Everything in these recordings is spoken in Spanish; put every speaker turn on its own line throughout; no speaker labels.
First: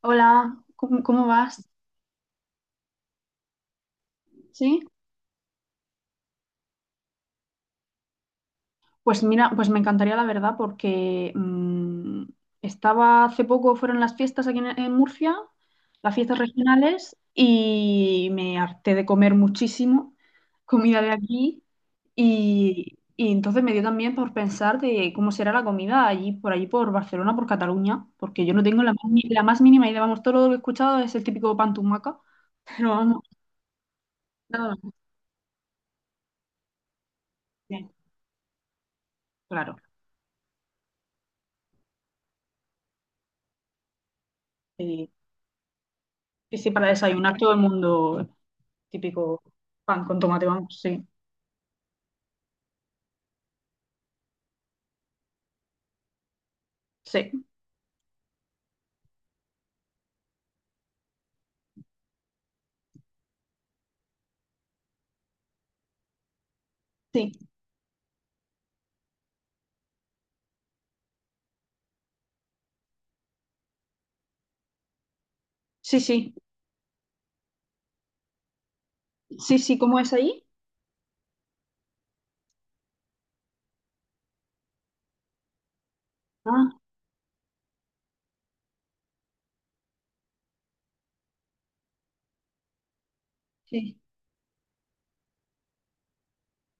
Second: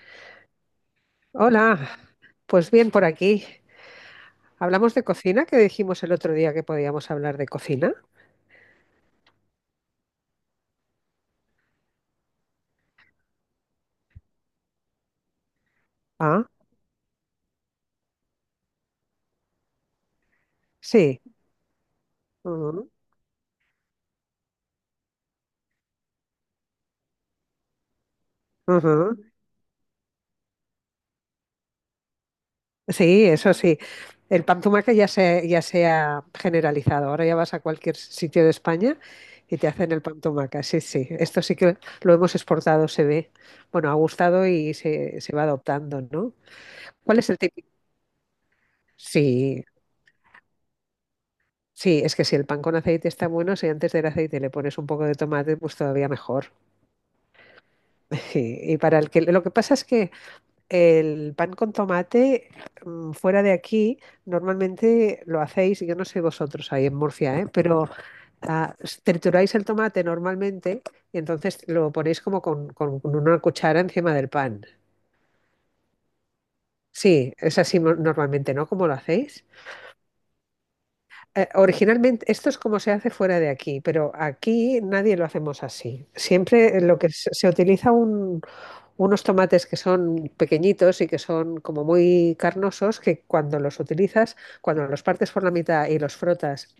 Hola, ¿cómo vas?
Hola, pues bien por aquí.
¿Sí?
¿Hablamos de cocina? Que dijimos el otro día que podíamos hablar de cocina?
Pues mira, pues me encantaría la verdad porque estaba hace poco, fueron las fiestas aquí en Murcia, las fiestas
Ah,
regionales, y me harté de comer muchísimo comida de
sí.
aquí
Ujú,
y entonces me dio también por pensar de cómo será la comida allí, por allí, por Barcelona, por Cataluña, porque yo no tengo la, más
ujú.
ni- la más mínima idea, vamos, todo lo que he escuchado es el típico pan tumaca, pero vamos,
Sí, eso sí. El pan
nada más.
tumaca ya se ha generalizado. Ahora ya vas a
Bien,
cualquier sitio de España y te
claro.
hacen el pan tumaca. Sí, sí. Esto sí que lo hemos exportado, se ve. Bueno, ha gustado y
eh,
se va adoptando, ¿no?
Sí, sí, para
¿Cuál es
desayunar
el
todo el
típico?
mundo, típico
Sí,
pan con tomate, vamos, sí,
sí, es que si el pan con aceite está bueno, si antes del aceite le pones un poco de tomate, pues todavía mejor.
sí,
Sí, y para el que lo que pasa es que el pan con tomate fuera de aquí normalmente lo hacéis, yo no sé vosotros ahí en
sí,
Murcia, ¿eh? Pero trituráis el tomate normalmente y entonces lo ponéis como con una cuchara encima del pan.
sí, sí,
Sí, es así normalmente, ¿no? ¿Cómo lo hacéis?
sí, sí. ¿Cómo es ahí?
Originalmente esto es como se hace fuera de aquí, pero aquí nadie lo hacemos así.
Ah,
Siempre lo que se utiliza unos tomates que son pequeñitos y que son como muy carnosos, que cuando los
sí,
utilizas, cuando los partes por la mitad y los frotas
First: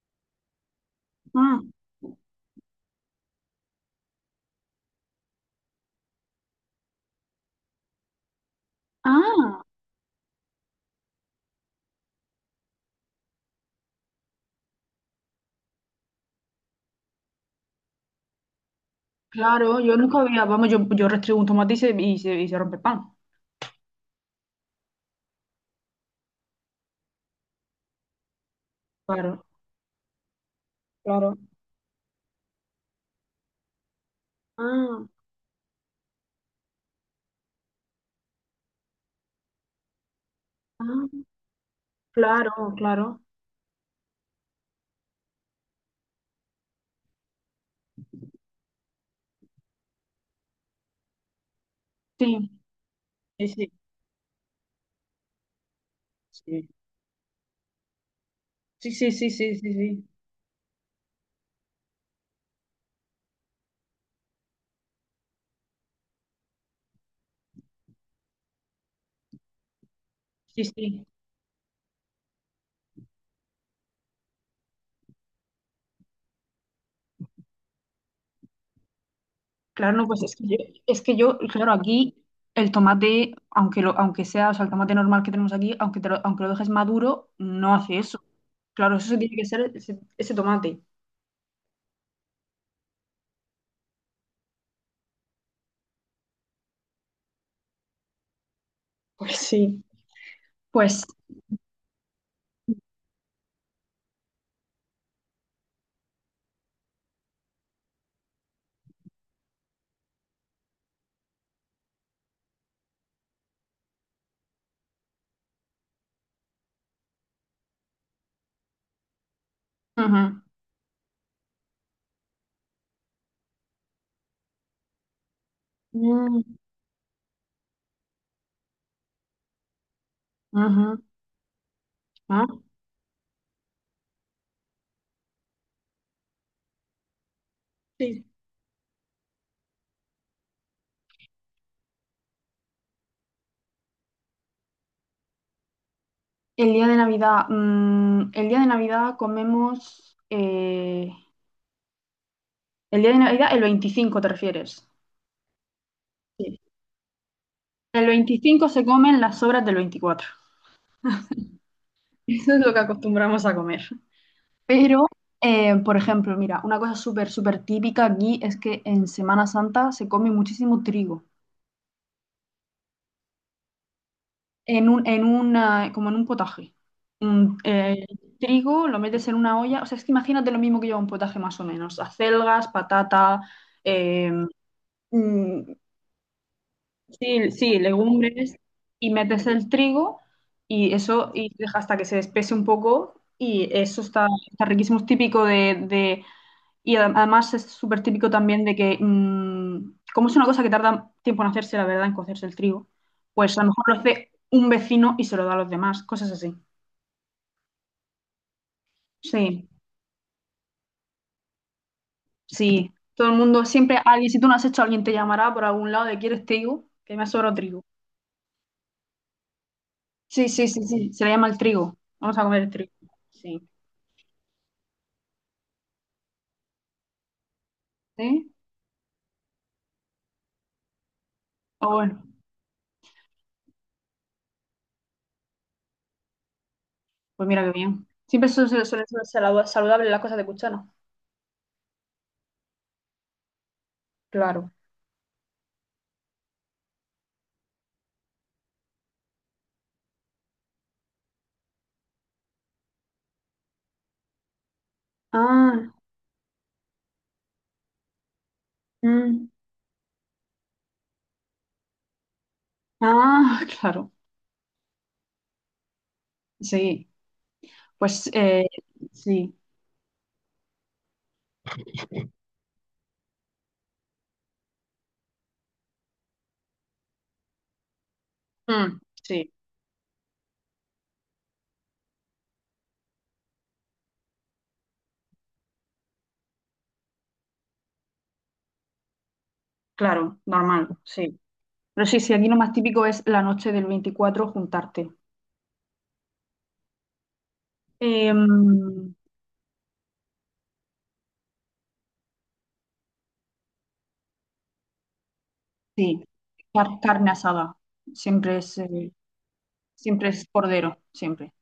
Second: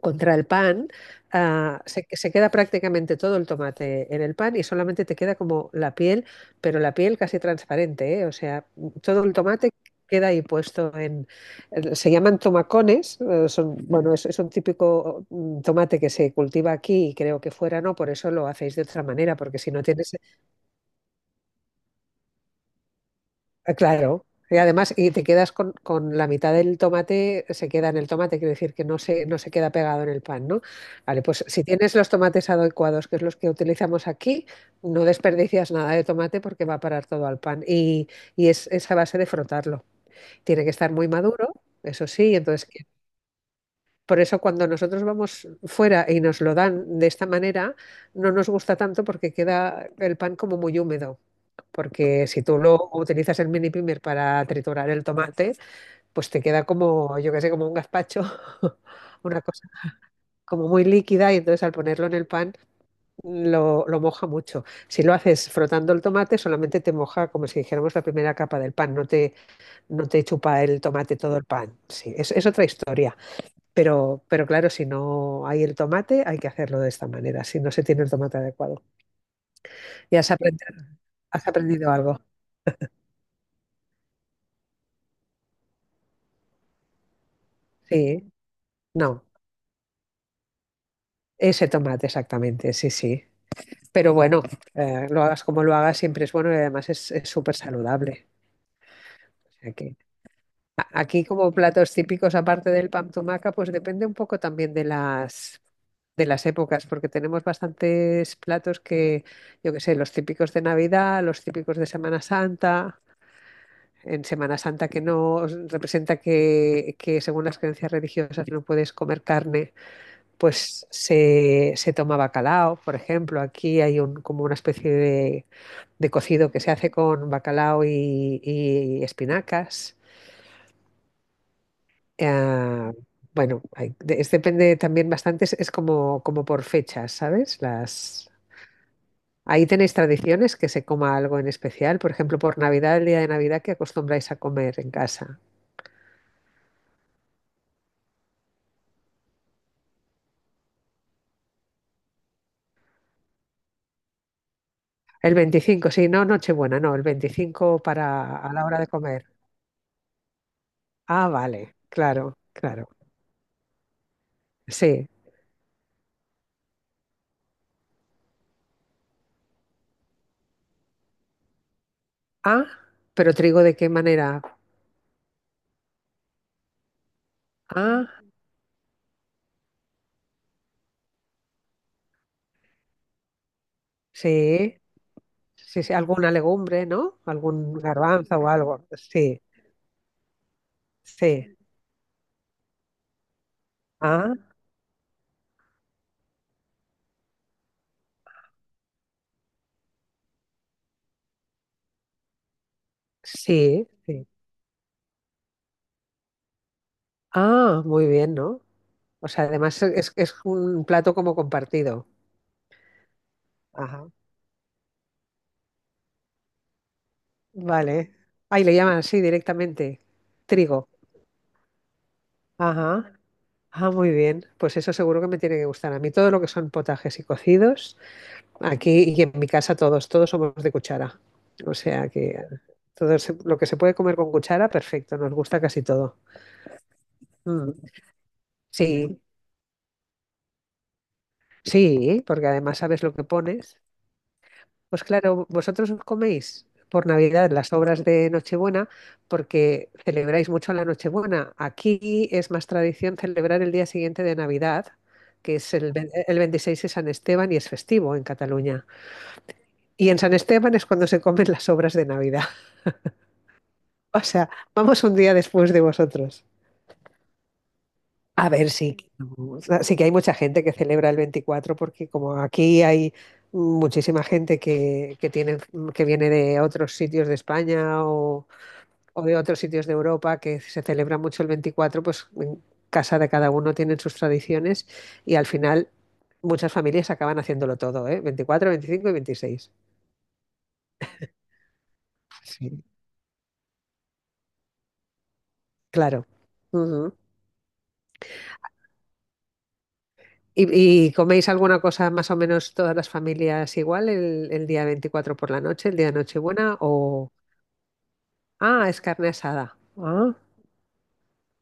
contra el pan,
ah,
se queda prácticamente todo el tomate en el pan y solamente te queda como la piel, pero la piel casi transparente, ¿eh? O sea, todo el
ah,
tomate queda ahí puesto en... Se llaman tomacones, son, bueno, es un típico tomate que se cultiva aquí y creo que fuera no, por eso lo hacéis de otra manera, porque si
claro,
no
yo
tienes.
nunca había, vamos, yo restriego un tomate y se rompe el pan,
Ah, claro, y además, y te quedas con la mitad del tomate, se queda en el tomate, quiere decir que no se, no
claro,
se queda pegado en el pan, ¿no? Vale,
claro,
pues si tienes los tomates adecuados, que es los que utilizamos aquí, no
ah,
desperdicias nada de tomate porque va a parar todo al pan. Y es esa base de frotarlo. Tiene que estar muy
ah,
maduro, eso sí, entonces,
claro, claro,
por eso cuando nosotros vamos fuera y nos lo dan de esta manera, no nos gusta tanto porque queda el pan como muy húmedo. Porque si
sí,
tú lo utilizas
sí,
el mini
sí,
primer para triturar el tomate, pues te queda como, yo qué sé, como un gazpacho,
sí, sí, sí,
una
sí,
cosa
sí, sí,
como muy líquida y entonces al ponerlo en el pan lo moja mucho. Si lo haces frotando el tomate, solamente te moja como si dijéramos la primera capa del pan, no te chupa
sí,
el
sí.
tomate todo el pan. Sí, es otra historia. Pero claro, si no hay el tomate, hay que hacerlo de esta manera, si no se tiene el tomate adecuado.
Claro, no,
¿Ya
pues
has
es que yo,
aprendido,
es que yo,
has
claro,
aprendido
aquí
algo?
el tomate, aunque sea, o sea, el tomate normal que tenemos aquí, aunque lo dejes maduro, no hace eso.
Sí,
Claro, eso sí
no.
tiene que ser ese tomate.
Ese tomate, exactamente, sí, sí. Pero bueno, lo hagas como lo hagas, siempre es bueno y además es súper saludable.
Pues
O sea
sí.
que
Pues,
aquí como platos típicos, aparte del pan tumaca, pues depende un poco también de las, épocas, porque tenemos bastantes platos que, yo qué sé, los típicos de Navidad, los típicos de Semana Santa. En Semana Santa que no representa que según las creencias religiosas no puedes comer carne
ujú.
pues se toma bacalao, por ejemplo. Aquí hay como una especie de
Mm,
cocido que se hace con bacalao y espinacas.
ujú. Ah,
Eh, bueno, depende también bastante, es como por fechas, ¿sabes?
sí.
Ahí tenéis tradiciones que se coma algo en especial. Por ejemplo, por Navidad, el día de Navidad, ¿qué acostumbráis a comer en casa?
El día de Navidad, el día de Navidad comemos, el día de Navidad, el 25, ¿te refieres?
El 25 sí, no
Sí.
Nochebuena, no, el 25
El
para a la
25
hora
se
de
comen
comer.
las sobras del 24.
Ah, vale, claro,
Eso es lo que
claro.
acostumbramos a comer. Pero,
Sí.
por ejemplo, mira, una cosa súper, súper típica aquí es que en Semana Santa se come muchísimo trigo,
Ah, pero ¿trigo de qué manera?
en una, como en un potaje. Un, eh,
Ah,
trigo lo metes en una olla, o sea, es que imagínate lo mismo que lleva un potaje más o menos, acelgas, patata, eh,
sí,
mm,
sí, sí, alguna legumbre, ¿no?
sí,
Algún
sí,
garbanzo o
legumbres,
algo.
y
Sí,
metes el trigo y eso y
sí.
deja hasta que se espese un poco y eso está,
Ah,
está riquísimo, es típico de. Y además es súper típico también de que, como es una cosa que tarda tiempo en hacerse, la verdad, en cocerse el trigo, pues a lo mejor
sí,
lo
sí.
hace un vecino y se lo da a los demás, cosas así.
Ah, muy bien, ¿no? O sea,
Sí,
además es un plato como compartido.
sí. Todo el mundo, siempre
Ajá,
alguien, si tú no has hecho, alguien te llamará por algún lado de ¿quieres trigo? Que me ha sobrado trigo.
vale. Ahí le llaman así directamente.
Sí, sí, sí,
Trigo.
sí. Se le llama el trigo. Vamos a comer el trigo.
Ajá.
Sí.
Ah, muy bien. Pues eso seguro que me tiene que gustar. A mí todo lo que son potajes y cocidos.
¿Sí?
Aquí y en mi casa todos somos de cuchara. O
O
sea
bueno,
que todo lo que se puede comer con cuchara, perfecto, nos gusta casi todo.
pues mira qué
Mm,
bien. Siempre suele
sí,
ser saludable las cosas de cuchara.
sí, porque además sabes lo que pones.
Claro.
Pues claro, vosotros os coméis por Navidad las obras de Nochebuena porque celebráis mucho la Nochebuena. Aquí es más tradición celebrar el día siguiente de Navidad, que es
Ah,
el 26 de San Esteban y es festivo en Cataluña.
mm,
Y en San Esteban es cuando se comen las obras de Navidad.
ah, claro.
O sea, vamos un día después de vosotros.
Sí. Pues
A ver, sí,
sí,
sí que hay mucha gente que celebra el 24 porque como aquí hay muchísima gente que viene de otros sitios de España o,
Mm,
o de
sí,
otros sitios de Europa que se celebra mucho el 24, pues en casa de cada uno tienen sus tradiciones y al final muchas familias acaban haciéndolo todo, ¿eh? 24, 25 y veintiséis.
claro, normal, sí. Pero sí, sí, aquí lo más
Sí.
típico es la noche del 24 juntarte.
Claro. Ujú.
Em,
¿Y coméis alguna cosa más o menos todas las familias igual el día 24 por la noche, el día de
sí,
Nochebuena?
car-
O,
carne asada, siempre es,
es
eh,
carne asada.
siempre
Ah,
es cordero, siempre.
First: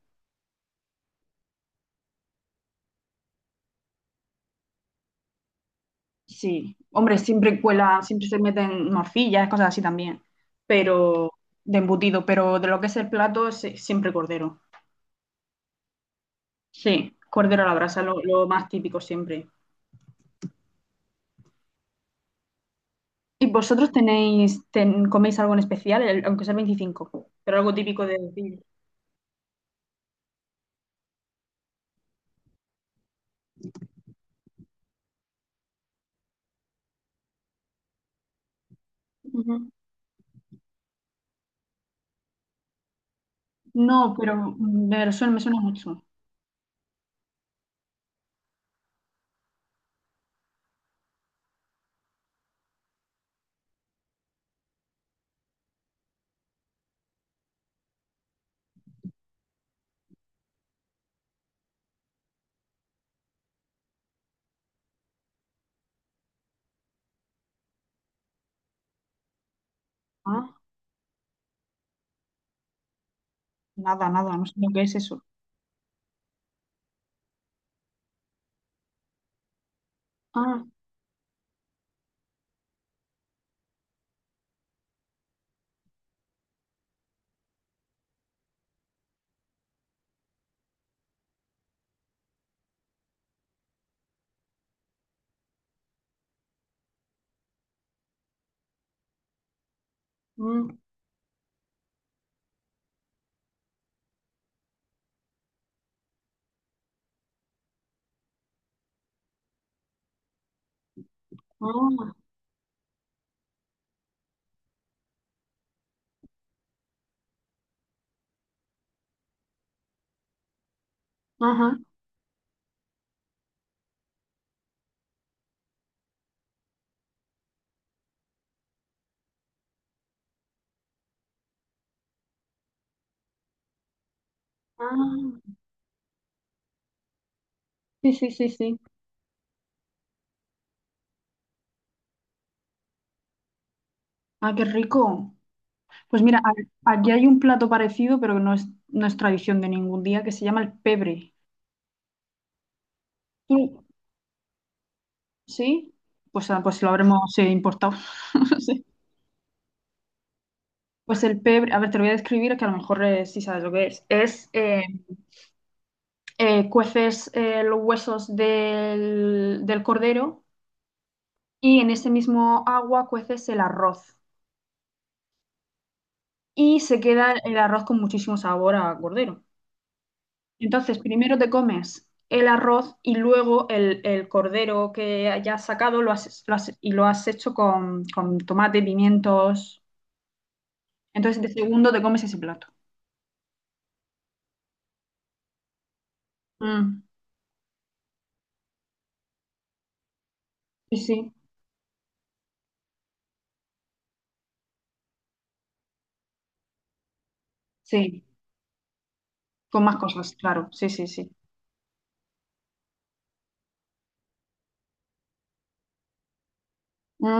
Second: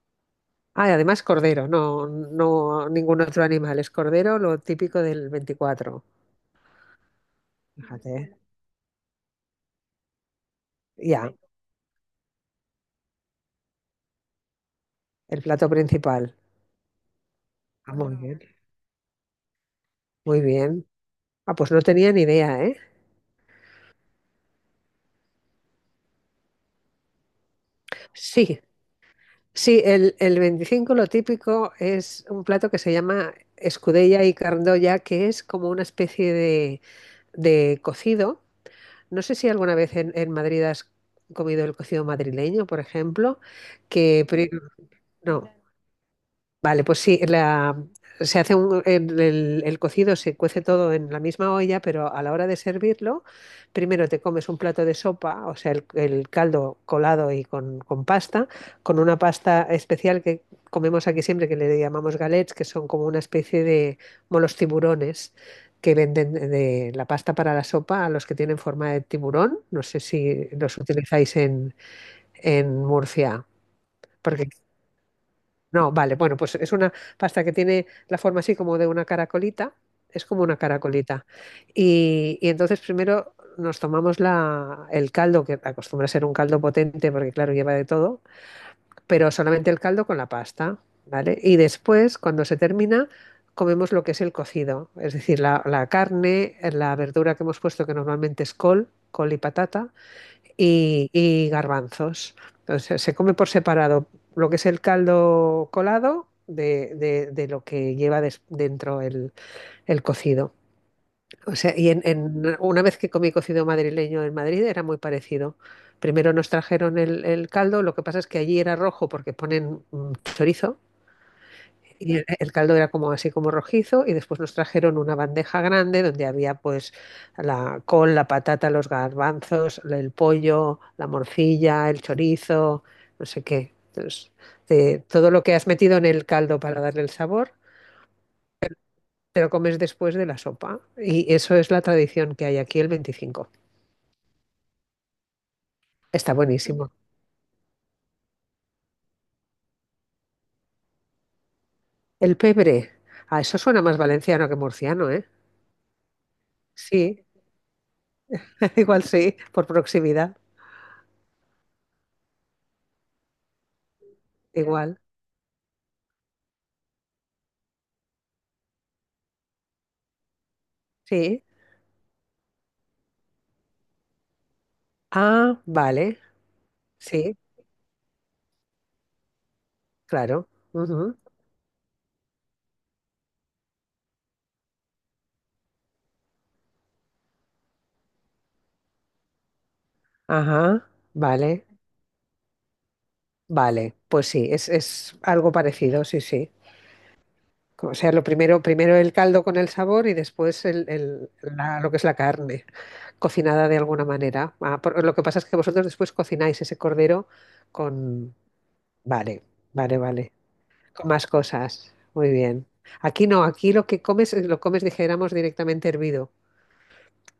ah, y además cordero, no, no ningún otro animal, es cordero, lo típico del veinticuatro.
Sí, hombre, siempre cuela,
Fíjate,
siempre se meten morcillas, cosas así también, pero
ya,
de embutido, pero de lo que es el plato, sí, siempre cordero.
el plato principal.
Sí, cordero a la
Ah,
brasa,
muy bien,
lo más típico siempre.
muy bien. Ah, pues no tenía ni idea, ¿eh?
¿Y vosotros coméis algo en especial, aunque sea el 25? Pero algo típico de Sevilla.
Sí, sí, el 25 lo típico es un plato que se llama escudella y cardoya, que es como una especie de cocido. No sé si
Ujú.
alguna vez en Madrid has comido el cocido madrileño, por ejemplo,
No,
que
pero
pero,
me suena, me
no.
suena mucho.
Vale, pues sí, se hace el cocido, se cuece todo en la misma olla, pero a la hora de servirlo, primero te comes un plato de sopa, o sea, el caldo colado y con pasta, con una pasta especial que comemos aquí siempre, que le llamamos galets, que son como una especie de como los tiburones que venden de la pasta para la sopa a los que tienen forma de tiburón. No sé si
Ah,
los utilizáis en Murcia.
nada, nada, no sé lo que es eso.
No, vale, bueno, pues es una pasta que tiene la forma así como de una caracolita, es como una
Ah,
caracolita. Y entonces primero nos tomamos el caldo, que acostumbra a ser un caldo potente porque claro, lleva de todo, pero solamente el caldo con la pasta, ¿vale? Y después, cuando se termina, comemos lo que es el cocido, es decir, la carne, la verdura que hemos puesto, que normalmente es col, col y patata
mm,
y garbanzos. Entonces se come por separado lo que es el caldo colado de lo que lleva dentro el cocido. O sea,
ah,
una vez que comí cocido madrileño en Madrid era muy parecido. Primero nos trajeron el caldo, lo que pasa es que allí era rojo porque ponen chorizo
ajá,
y el caldo era como así como rojizo y después nos trajeron una bandeja grande donde había pues la col, la patata, los garbanzos, el pollo, la morcilla, el chorizo, no sé qué. Entonces, todo
ah.
lo que has metido en el caldo para darle el sabor,
Sí, sí, sí, sí.
te lo comes después de la sopa. Y eso es la tradición que hay aquí el veinticinco.
Ah, qué rico. Pues
Está
mira, a-
buenísimo.
aquí hay un plato parecido, pero que no es, no es tradición de ningún día, que se llama el pebre.
El pebre. Ah, eso suena
¿Tú-
más valenciano que murciano, ¿eh?
¿Sí? Pues, ah, pues lo
Sí,
habremos importado.
igual sí, por proximidad,
Pues el pebre, a ver, te lo voy a describir que a lo mejor sí sabes lo que es. Es, eh,
igual.
eh, cueces eh, los huesos del cordero
Sí.
y en ese mismo agua cueces el arroz.
Ah, vale.
Y se queda
Sí,
el arroz con muchísimo sabor a cordero.
claro.
Entonces,
Ujú.
primero te comes el arroz y luego el cordero que hayas sacado y lo has hecho con tomate, pimientos.
Ajá,
Entonces, de
vale,
segundo te comes ese plato.
vale. Pues sí, es algo parecido, sí, sí.
Mm,
O sea, lo primero, primero el caldo con el sabor y después
sí, sí,
lo que es la carne, cocinada de alguna manera. Ah, lo que pasa es que vosotros después cocináis ese cordero
sí.
con... Vale,
Con más
vale, vale.
cosas, claro. Sí, sí,
Con más
sí.
cosas. Muy bien. Aquí no, aquí lo que comes, lo comes, dijéramos, directamente hervido.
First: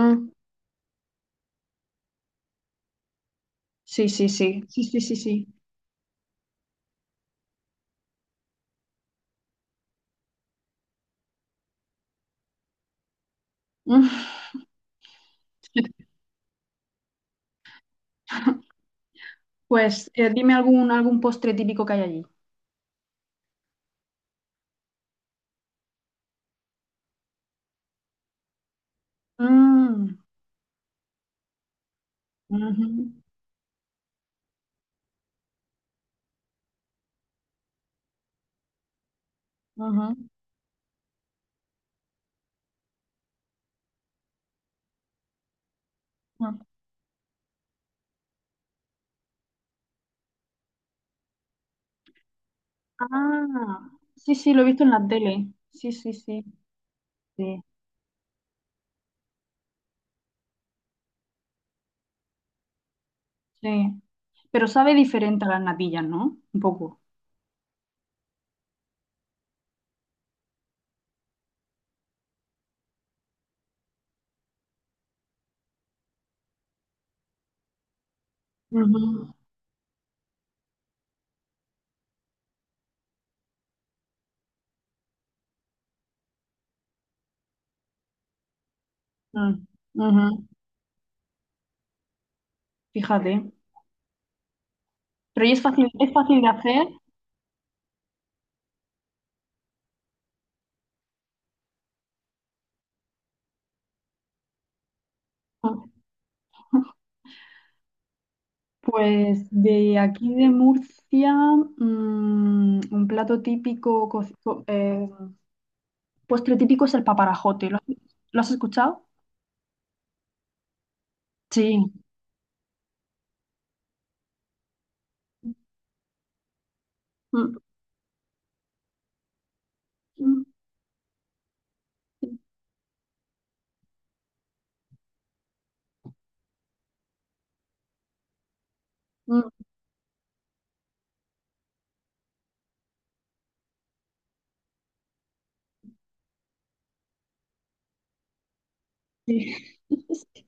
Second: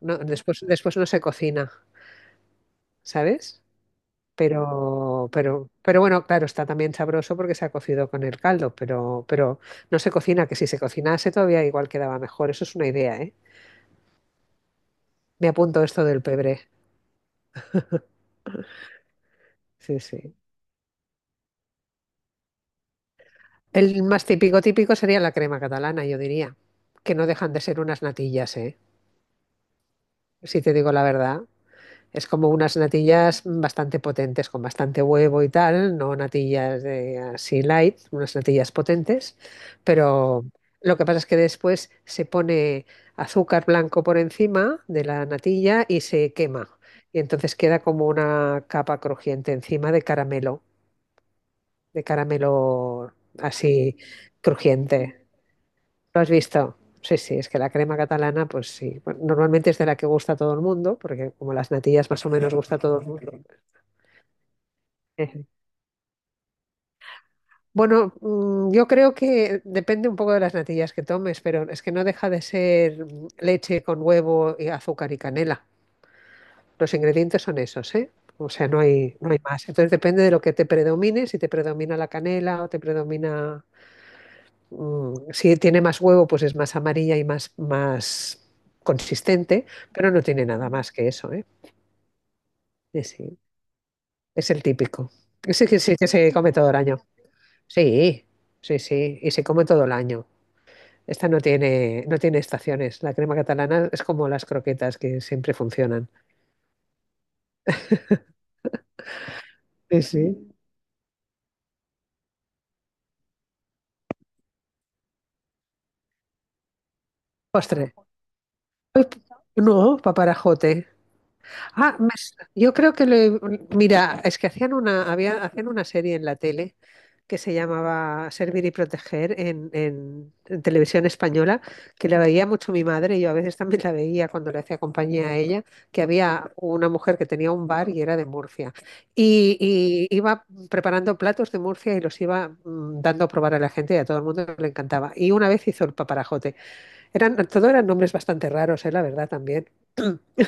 No, después no se cocina, ¿sabes?
sí, sí, sí, sí, sí, sí,
Pero,
sí.
pero, pero bueno, claro, está también sabroso porque se ha cocido con el caldo, pero, no se cocina, que si se cocinase todavía igual quedaba mejor. Eso es una idea, ¿eh?
Mm.
Me apunto esto del pebre. Sí,
Pues
sí.
dime algún postre típico que hay allí.
El más típico, típico sería la crema catalana, yo diría, que no dejan de ser unas natillas, ¿eh?
Mm,
Si te digo la verdad. Es como unas
ujú,
natillas bastante potentes, con bastante huevo y tal, no natillas de así light, unas natillas potentes,
ujú,
pero lo que pasa es que después se pone azúcar blanco por encima de la natilla y se
ujú.
quema. Y entonces queda como una capa crujiente encima de caramelo
Ah,
así
sí, sí, lo he visto en la
crujiente.
tele. Sí, sí,
¿Lo has
sí,
visto? Sí, sí, es que
sí,
la crema catalana, pues sí, bueno, normalmente es de la que gusta a todo el mundo, porque como las natillas más o menos gusta a todo el mundo.
sí. Pero sabe diferente
Eje.
a las natillas, ¿no? Un poco.
Bueno, yo creo que depende un poco de las natillas que tomes, pero es que no deja de ser leche con huevo y azúcar y canela. Los ingredientes son esos, ¿eh? O sea, no hay,
Ujú,
no hay más. Entonces depende de lo que te predomine, si te predomina la canela o te predomina... Si tiene más huevo, pues es más amarilla y más
mm,
consistente, pero no
ujú.
tiene nada más que eso, ¿eh? Sí, sí.
Fíjate.
Es el típico.
Pero ¿y
Ese que sí que
es
se
fácil de
come todo el
hacer?
año. Sí, sí, sí, y se come todo el año. Esta no tiene estaciones. La crema catalana es como las croquetas que siempre funcionan.
Pues de
Sí,
aquí de
sí.
Murcia, un plato típico, postre típico es el paparajote. ¿Lo, has
Postre.
lo has escuchado?
Uy, no, paparajote.
Sí,
Ah, yo creo que mira, es que hacían una serie en la tele que se
Mm,
llamaba Servir y Proteger en, en-
mm,
en televisión española, que la veía mucho mi madre, y yo a veces también la veía cuando le hacía compañía a ella, que había una mujer que tenía un bar y era de Murcia.
mm,
Y, y iba preparando platos de Murcia y los iba dando a probar a la gente y a todo el mundo le encantaba. Y una vez hizo el paparajote. Todo eran nombres bastante raros, la verdad
sí.
también.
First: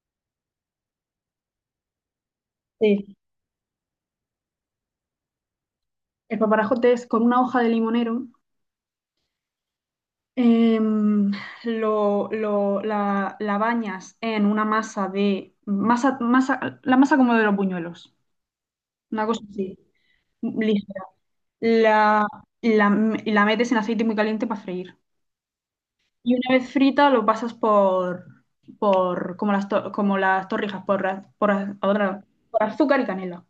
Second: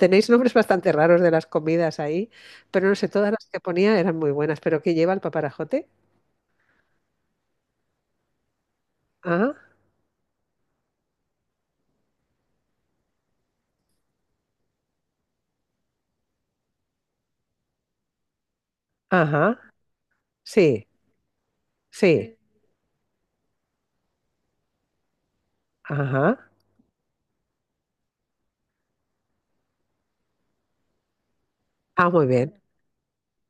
Tenéis nombres bastante raros de las comidas ahí, pero no sé,
Sí.
todas las que ponía eran muy buenas. ¿Pero qué lleva el paparajote?
El paparajote es con una hoja de limonero,
Ah,
em, la bañas en una masa de, masa, masa, la masa como de los buñuelos, una cosa
ajá.
así,
Sí,
ligera. La,
sí.
la, la metes en aceite muy caliente para freír. Y
Ajá.
una vez frita lo pasas por como como las torrijas, por, az- por, az-
Ah,
ahora-
muy bien.
por azúcar y canela.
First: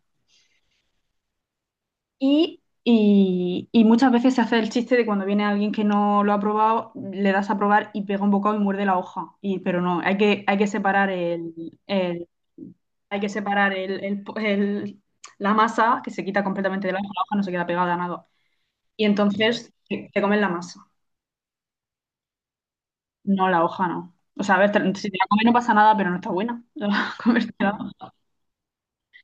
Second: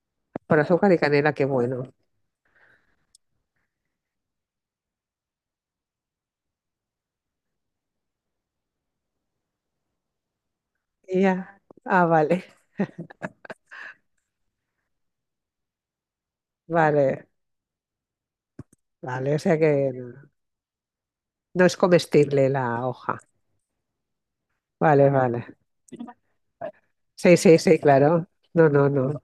Con azúcar y canela, qué bueno.
Y muchas veces se hace el chiste de cuando viene alguien que no lo ha probado, le das a probar y pega un bocado y muerde la hoja. Y, pero no, hay que separar
Ya. Ah, vale,
hay que separar el, el- el- la masa, que se quita completamente de la
vale,
hoja no se queda pegada a nada. Y
vale. O sea
entonces
que
te
no,
comen la masa,
no es comestible la hoja.
no la hoja, no. O sea, a ver, si
Vale,
te la comes no
vale.
pasa nada, pero no está buena.
Sí, sí,
Comértela.
sí, claro. No, no, no.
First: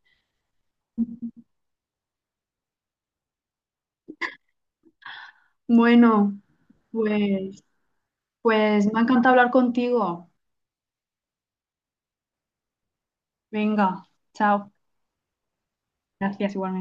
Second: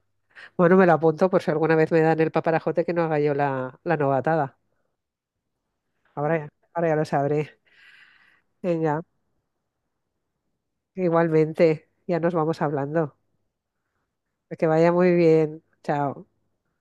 Bueno, me lo apunto por si alguna vez me dan el paparajote que no haga yo la novatada. Ahora
Bueno,
ya, ahora ya lo sabré.
pues, pues me ha
Venga,
encantado hablar contigo.
igualmente, ya nos vamos hablando.
Venga,
Que
chao.
vaya muy bien. Chao.
Gracias, igualmente.